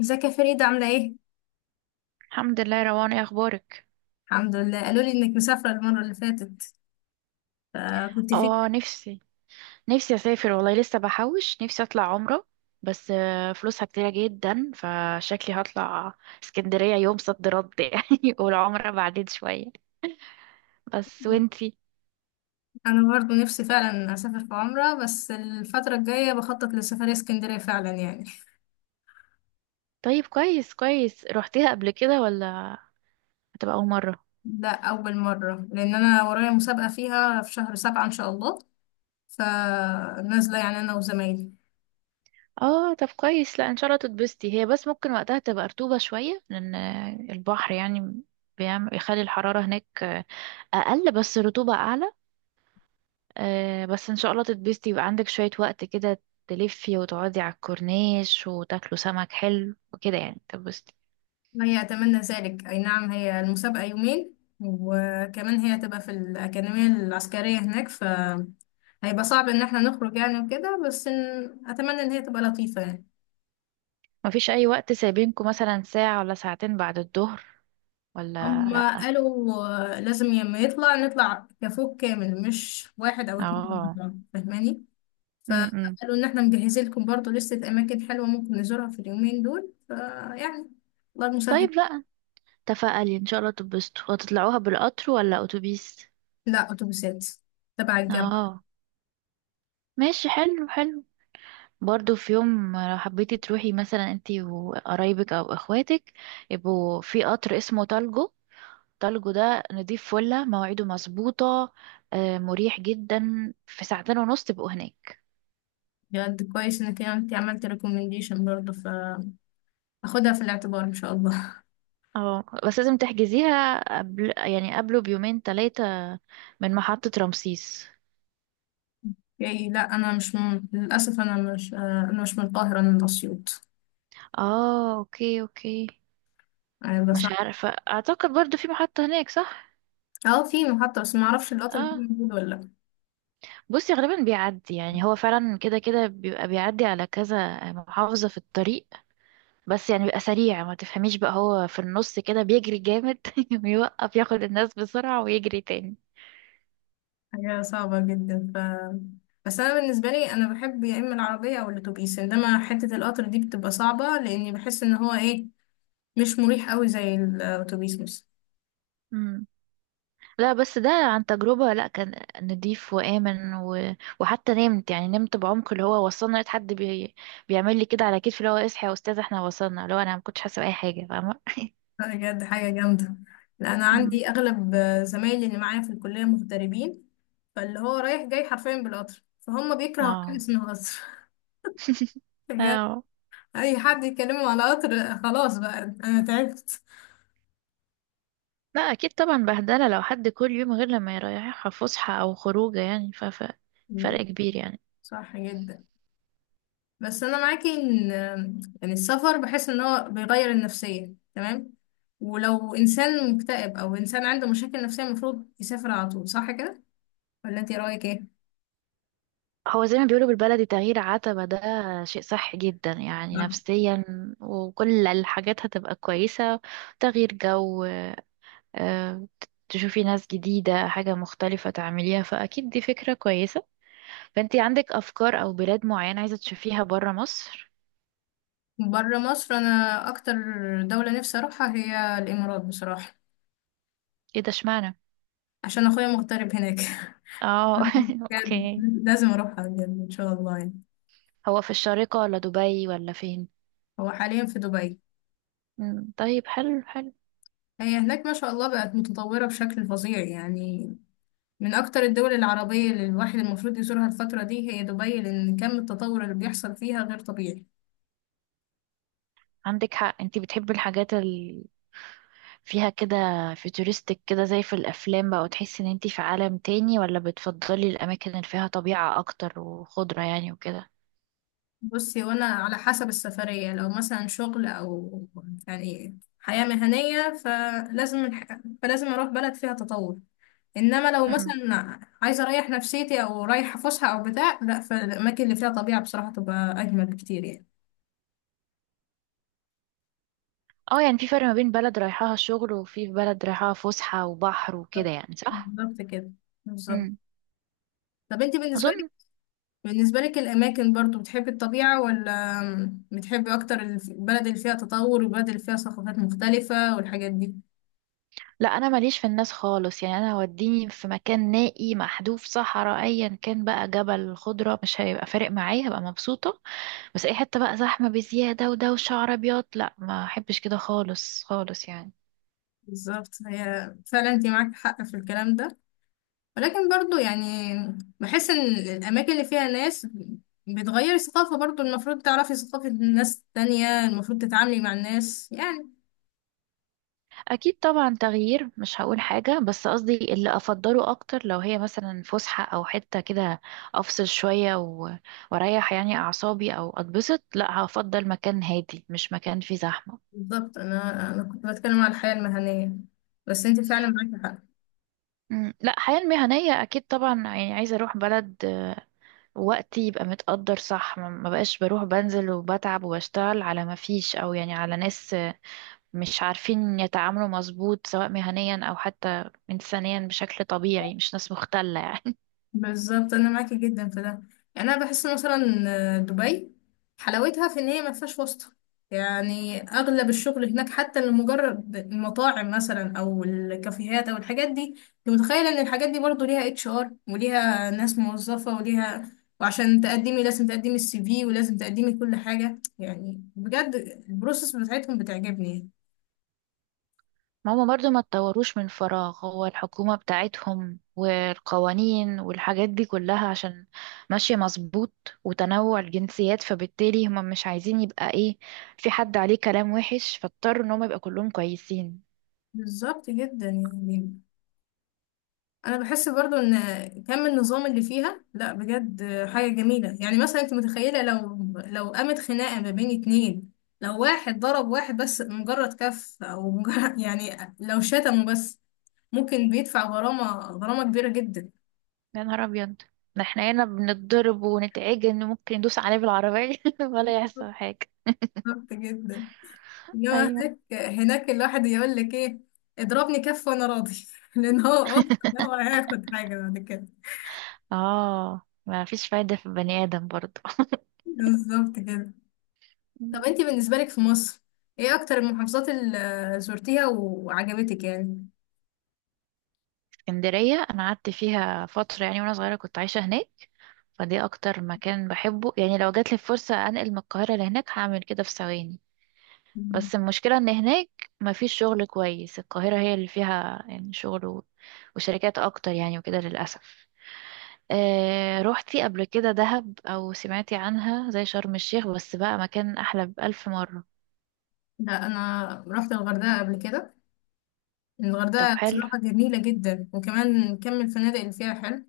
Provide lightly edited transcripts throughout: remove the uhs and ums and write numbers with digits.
ازيك يا فريدة عاملة ايه؟ الحمد لله يا روان، ايه اخبارك؟ الحمد لله قالوا لي انك مسافرة المرة اللي فاتت فكنت فين؟ اه، نفسي اسافر والله، لسه بحوش نفسي اطلع عمره. بس فلوسها كتيرة جدا، فشكلي هطلع اسكندرية يوم صد رد يعني والعمرة بعدين شوية. بس وانتي؟ انا برضو نفسي فعلا اسافر في عمرة، بس الفترة الجاية بخطط لسفرية اسكندرية فعلا يعني. طيب، كويس كويس. روحتيها قبل كده، ولا هتبقى اول مرة؟ ده اول مرة لان انا ورايا مسابقة فيها في شهر سبعة ان شاء الله، فنازلة يعني انا وزمايلي. اه، طب كويس. لا ان شاء الله تتبسطي، هي بس ممكن وقتها تبقى رطوبة شوية، لان البحر يعني بيعمل يخلي الحرارة هناك اقل، بس الرطوبة اعلى. آه بس ان شاء الله تتبسطي. يبقى عندك شوية وقت كده، تلفي وتقعدي على الكورنيش وتاكلوا سمك حلو وكده، يعني تتبسطي. هي اتمنى ذلك، اي نعم هي المسابقة يومين، وكمان هي هتبقى في الأكاديمية العسكرية هناك، ف هيبقى صعب ان احنا نخرج يعني وكده، بس إن... اتمنى ان هي تبقى لطيفة يعني. مفيش اي وقت سايبينكم، مثلا ساعة ولا ساعتين بعد الظهر، ولا هما لا؟ قالوا لازم لما يطلع نطلع كفوق كامل، مش واحد أو اتنين مع اه. بعض، فاهماني؟ امم فقالوا إن احنا مجهزين لكم برضه لستة أماكن حلوة ممكن نزورها في اليومين دول، فيعني الله المسهل. طيب. لا تفائلي، ان شاء الله تتبسطوا. وتطلعوها بالقطر ولا اتوبيس؟ لا، أتوبيسات تبع الجامعة. اه، ماشي. حلو حلو. برضو في يوم لو حبيتي تروحي مثلا انتي وقرايبك او اخواتك، يبقوا في قطر اسمه تالجو. تالجو ده نضيف، فله مواعيده مظبوطة، مريح جدا، في ساعتين ونص تبقوا هناك. بجد كويس إنك أنت عملت ريكومنديشن برضه، فأخدها في الاعتبار إن شاء الله. اه بس لازم تحجزيها قبل، يعني قبله بيومين ثلاثة، من محطة رمسيس. يعني لا، أنا مش من... للأسف أنا مش أنا مش من القاهرة، أنا من أسيوط. اه اوكي اوكي. يعني بس. مش عارفة، اعتقد برضو في محطة هناك صح. اه في محطة، بس معرفش القطر ده اه، موجود ولا لأ. بصي غالبا بيعدي، يعني هو فعلا كده كده بيبقى بيعدي على كذا محافظة في الطريق، بس يعني بيبقى سريع، ما تفهميش بقى، هو في النص كده بيجري جامد ويوقف ياخد الناس بسرعة ويجري تاني. هي صعبة جدا ف بس أنا بالنسبة لي أنا بحب يا إما العربية أو الأتوبيس، إنما حتة القطر دي بتبقى صعبة لأني بحس إن هو إيه، مش مريح أوي زي الأتوبيس مثلا. مم. لا بس ده عن تجربة، لا كان نضيف وآمن وحتى نمت، يعني نمت بعمق، اللي هو وصلنا لقيت حد بيعمل لي كده على كتفي، اللي هو اصحى يا أستاذ احنا وصلنا، اللي هو أنا ما كنتش حاسة بأي حاجة فاهمة. بجد حاجة جامدة. لأ أنا مم. عندي أغلب زمايلي اللي معايا في الكلية مغتربين، فاللي هو رايح جاي حرفيا بالقطر، فهم بيكرهوا حاجة اه. اسمها قطر. بجد. اه. أي حد يكلمه على قطر خلاص بقى، أنا تعبت. لا أكيد طبعا بهدلة، لو حد كل يوم غير لما يريحها فسحة أو خروجة يعني مم. فرق كبير يعني. صح جدا. بس انا معاكي ان يعني السفر بحس ان هو بيغير النفسية تمام، ولو انسان مكتئب او انسان عنده مشاكل نفسية المفروض يسافر على طول، صح كده ولا انت رايك ايه؟ هو زي ما بيقولوا بالبلدي، تغيير عتبة ده شيء صح جدا يعني، صح. نفسيا وكل الحاجات هتبقى كويسة. تغيير جو، آه، تشوفي ناس جديدة، حاجة مختلفة تعمليها، فأكيد دي فكرة كويسة. فأنتي عندك أفكار أو بلاد معينة عايزة تشوفيها برا مصر؟ بره مصر انا اكتر دولة نفسي اروحها هي الامارات بصراحة. ايه ده، اشمعنى؟ عشان اخويا مغترب هناك. اه بجد اوكي. لازم اروحها بجد ان شاء الله يعني. هو في الشارقة ولا دبي ولا فين؟ هو حاليا في دبي. مم، طيب حلو حلو. هي هناك ما شاء الله بقت متطورة بشكل فظيع يعني. من أكتر الدول العربية اللي الواحد المفروض يزورها الفترة دي هي دبي، لأن كم التطور اللي بيحصل فيها غير طبيعي. عندك حق، انتي بتحبي الحاجات فيها كده، فيوتوريستك كده، زي في الافلام بقى، وتحسي ان انتي في عالم تاني، ولا بتفضلي الاماكن اللي فيها طبيعة اكتر وخضرة يعني وكده؟ بصي، وأنا على حسب السفرية، لو مثلا شغل أو يعني حياة مهنية فلازم فلازم أروح بلد فيها تطور. إنما لو امم مثلا عايزة أريح نفسيتي أو رايحة فسحة أو بتاع، لأ فالأماكن اللي فيها طبيعة بصراحة تبقى أجمل بكتير يعني. اه. يعني في فرق ما بين بلد رايحاها شغل، وفي بلد رايحاها فسحة وبحر وكده، بالظبط. يعني صح. بالظبط كده. بالظبط. امم طب انت بالنسبة اظن بالنسبة لك الأماكن برضو بتحبي الطبيعة، ولا بتحبي أكتر البلد اللي فيها تطور والبلد اللي فيها ثقافات مختلفة والحاجات دي؟ لا، انا ماليش في الناس خالص يعني، انا وديني في مكان نائي محذوف، صحراء ايا كان بقى، جبل، خضرة، مش هيبقى فارق معايا، هبقى مبسوطة. بس اي حتة بقى زحمة بزيادة ودوشة عربيات، لا ما احبش كده خالص خالص يعني. بالظبط. هي فعلا انت معاك حق في الكلام ده، ولكن برضو يعني بحس إن الأماكن اللي فيها ناس بتغير الثقافة، برضو المفروض تعرفي ثقافة ناس تانية، المفروض تتعاملي مع الناس يعني. اكيد طبعا تغيير مش هقول حاجه، بس قصدي اللي افضله اكتر، لو هي مثلا فسحه او حته كده افصل شويه واريح يعني اعصابي او اتبسط، لا هفضل مكان هادي مش مكان فيه زحمه. بالظبط. أنا كنت بتكلم على الحياة المهنية، بس انت فعلا معاكي حق. مم. لا الحياه المهنيه اكيد طبعا، يعني عايزه اروح بلد وقتي يبقى متقدر صح، ما بقاش بروح بنزل وبتعب وبشتغل على ما فيش، او يعني على ناس مش عارفين يتعاملوا مظبوط، سواء مهنيا او حتى انسانيا بشكل طبيعي، مش ناس مختله يعني. بالظبط انا معاكي جدا في ده. يعني انا بحس مثلا دبي حلاوتها في ان هي ما فيهاش واسطه. يعني اغلب الشغل هناك، حتى لمجرد المطاعم مثلا او الكافيهات او الحاجات دي، انت متخيله ان الحاجات دي برضو ليها اتش ار وليها ناس موظفه وليها، وعشان تقدمي لازم تقدمي السي في ولازم تقدمي كل حاجه يعني. بجد البروسيس بتاعتهم بتعجبني. ما هما برضو ما اتطوروش من فراغ، هو الحكومة بتاعتهم والقوانين والحاجات دي كلها عشان ماشية مظبوط، وتنوع الجنسيات، فبالتالي هما مش عايزين يبقى ايه، في حد عليه كلام وحش، فاضطروا ان هما يبقى كلهم كويسين. بالظبط جدا يعني. انا بحس برضو ان كم النظام اللي فيها، لا بجد حاجه جميله يعني. مثلا انت متخيله لو قامت خناقه ما بين اتنين، لو واحد ضرب واحد بس مجرد كف او مجرد يعني لو شتمه بس، ممكن بيدفع غرامه، غرامه كبيره جدا. يا نهار ابيض، ده احنا هنا بنتضرب ونتعجن، ممكن ندوس عليه بالعربية ولا يحصل حاجة. بالظبط جدا. انما ايوه. هناك، هناك الواحد يقول لك ايه، اضربني كف وانا راضي، لان هو واثق إن هو هياخد حاجه بعد كده. اه ما فيش فايدة في البني آدم برضو. بالظبط كده. طب انتي بالنسبة لك في مصر ايه اكتر المحافظات اللي زرتيها وعجبتك يعني؟ اسكندرية أنا قعدت فيها فترة يعني، وأنا صغيرة كنت عايشة هناك، فدي أكتر مكان بحبه يعني، لو جاتلي فرصة أنقل من القاهرة لهناك هعمل كده في ثواني. مم. بس المشكلة إن هناك مفيش شغل كويس، القاهرة هي اللي فيها يعني شغل وشركات أكتر يعني وكده للأسف. آه روحتي قبل كده دهب، أو سمعتي عنها؟ زي شرم الشيخ، بس بقى مكان أحلى بألف مرة. لا انا رحت الغردقة قبل كده. طب الغردقة حلو. بصراحة جميلة جدا، وكمان كم الفنادق اللي فيها حلو.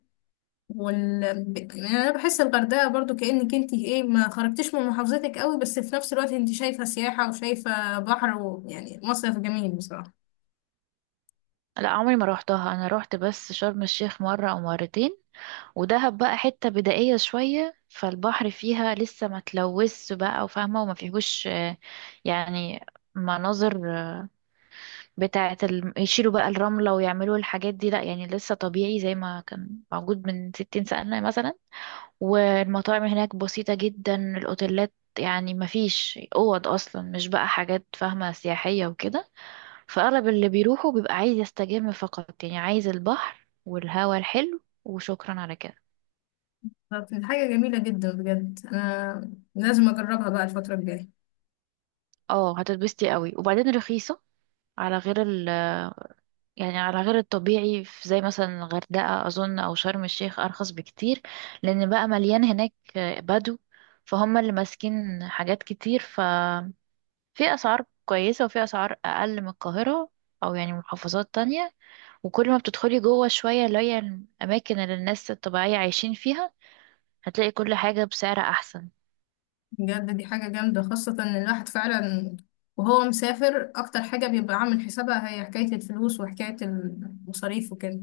يعني انا بحس الغردقة برضو كأنك انتي ايه ما خرجتيش من محافظتك قوي، بس في نفس الوقت انتي شايفة سياحة وشايفة بحر، ويعني مصيف جميل بصراحة. لا عمري ما روحتها، أنا روحت بس شرم الشيخ مرة أو مرتين. ودهب بقى حتة بدائية شوية، فالبحر فيها لسه ما تلوثش بقى وفاهمة، وما فيهوش يعني مناظر، بتاعة يشيلوا بقى الرملة ويعملوا الحاجات دي، لأ يعني لسه طبيعي زي ما كان موجود من 60 سنة مثلا. والمطاعم هناك بسيطة جدا، الأوتيلات يعني ما فيش أوض أصلا، مش بقى حاجات فاهمة سياحية وكده، فأغلب اللي بيروحوا بيبقى عايز يستجم فقط، يعني عايز البحر والهواء الحلو، وشكرا على كده. فكانت حاجة جميلة جدا بجد، انا لازم اجربها بقى الفترة الجاية. اه هتتبسطي قوي، وبعدين رخيصة على غير يعني على غير الطبيعي، في زي مثلا الغردقة أظن أو شرم الشيخ، أرخص بكتير، لأن بقى مليان هناك بدو، فهم اللي ماسكين حاجات كتير، ففي أسعار كويسة وفي أسعار أقل من القاهرة، أو يعني محافظات تانية. وكل ما بتدخلي جوه شوية، اللي هي الأماكن اللي الناس الطبيعية عايشين فيها، هتلاقي كل حاجة بسعر أحسن. بجد دي حاجة جامدة، خاصة إن الواحد فعلا وهو مسافر أكتر حاجة بيبقى عامل حسابها هي حكاية الفلوس وحكاية المصاريف وكده.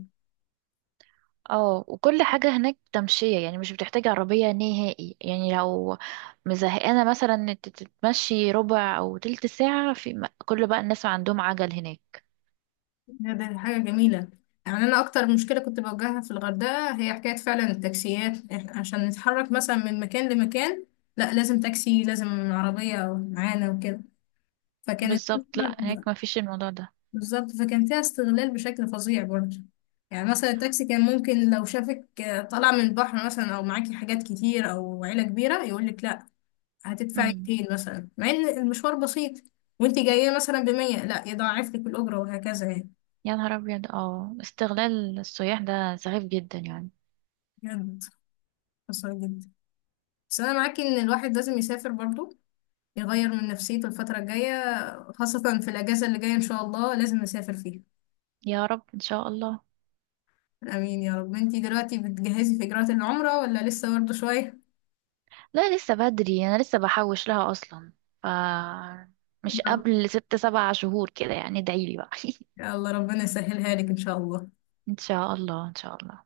اه وكل حاجة هناك تمشية يعني، مش بتحتاج عربية نهائي يعني، لو مزهقانة مثلا إن انت تتمشي ربع او تلت ساعة في كل بقى الناس عندهم عجل هناك. بجد دي حاجة جميلة. يعني أنا أكتر مشكلة كنت بواجهها في الغردقة هي حكاية فعلا التاكسيات، عشان نتحرك مثلا من مكان لمكان لا لازم تاكسي، لازم عربية معانا وكده. فكانت بالظبط، لا هناك ما فيش الموضوع ده. بالظبط. فكان فيها استغلال بشكل فظيع برضه. يعني مثلا التاكسي كان ممكن لو شافك طالع من البحر مثلا او معاكي حاجات كتير او عيلة كبيرة، يقول لك لا هتدفعي امم 200 مثلا، مع ان المشوار بسيط وانت جاية مثلا ب 100، لا يضاعف لك الأجرة وهكذا يعني. يا نهار ابيض، اه استغلال السياح ده سخيف جدا يعني. بجد خسارة جدا. بس انا معاكي ان الواحد لازم يسافر برضه، يغير من نفسيته الفترة الجاية، خاصة في الأجازة اللي جاية إن شاء الله لازم نسافر فيها. يا رب، ان شاء الله. آمين يا رب. انتي دلوقتي بتجهزي في إجراءات العمرة ولا لسه برضه شوية؟ لا لسه بدري، انا لسه بحوش لها اصلا، ف مش قبل ست سبع شهور كده يعني، ادعيلي بقى. يا الله ربنا يسهلها لك ان شاء الله. ان شاء الله، ان شاء الله.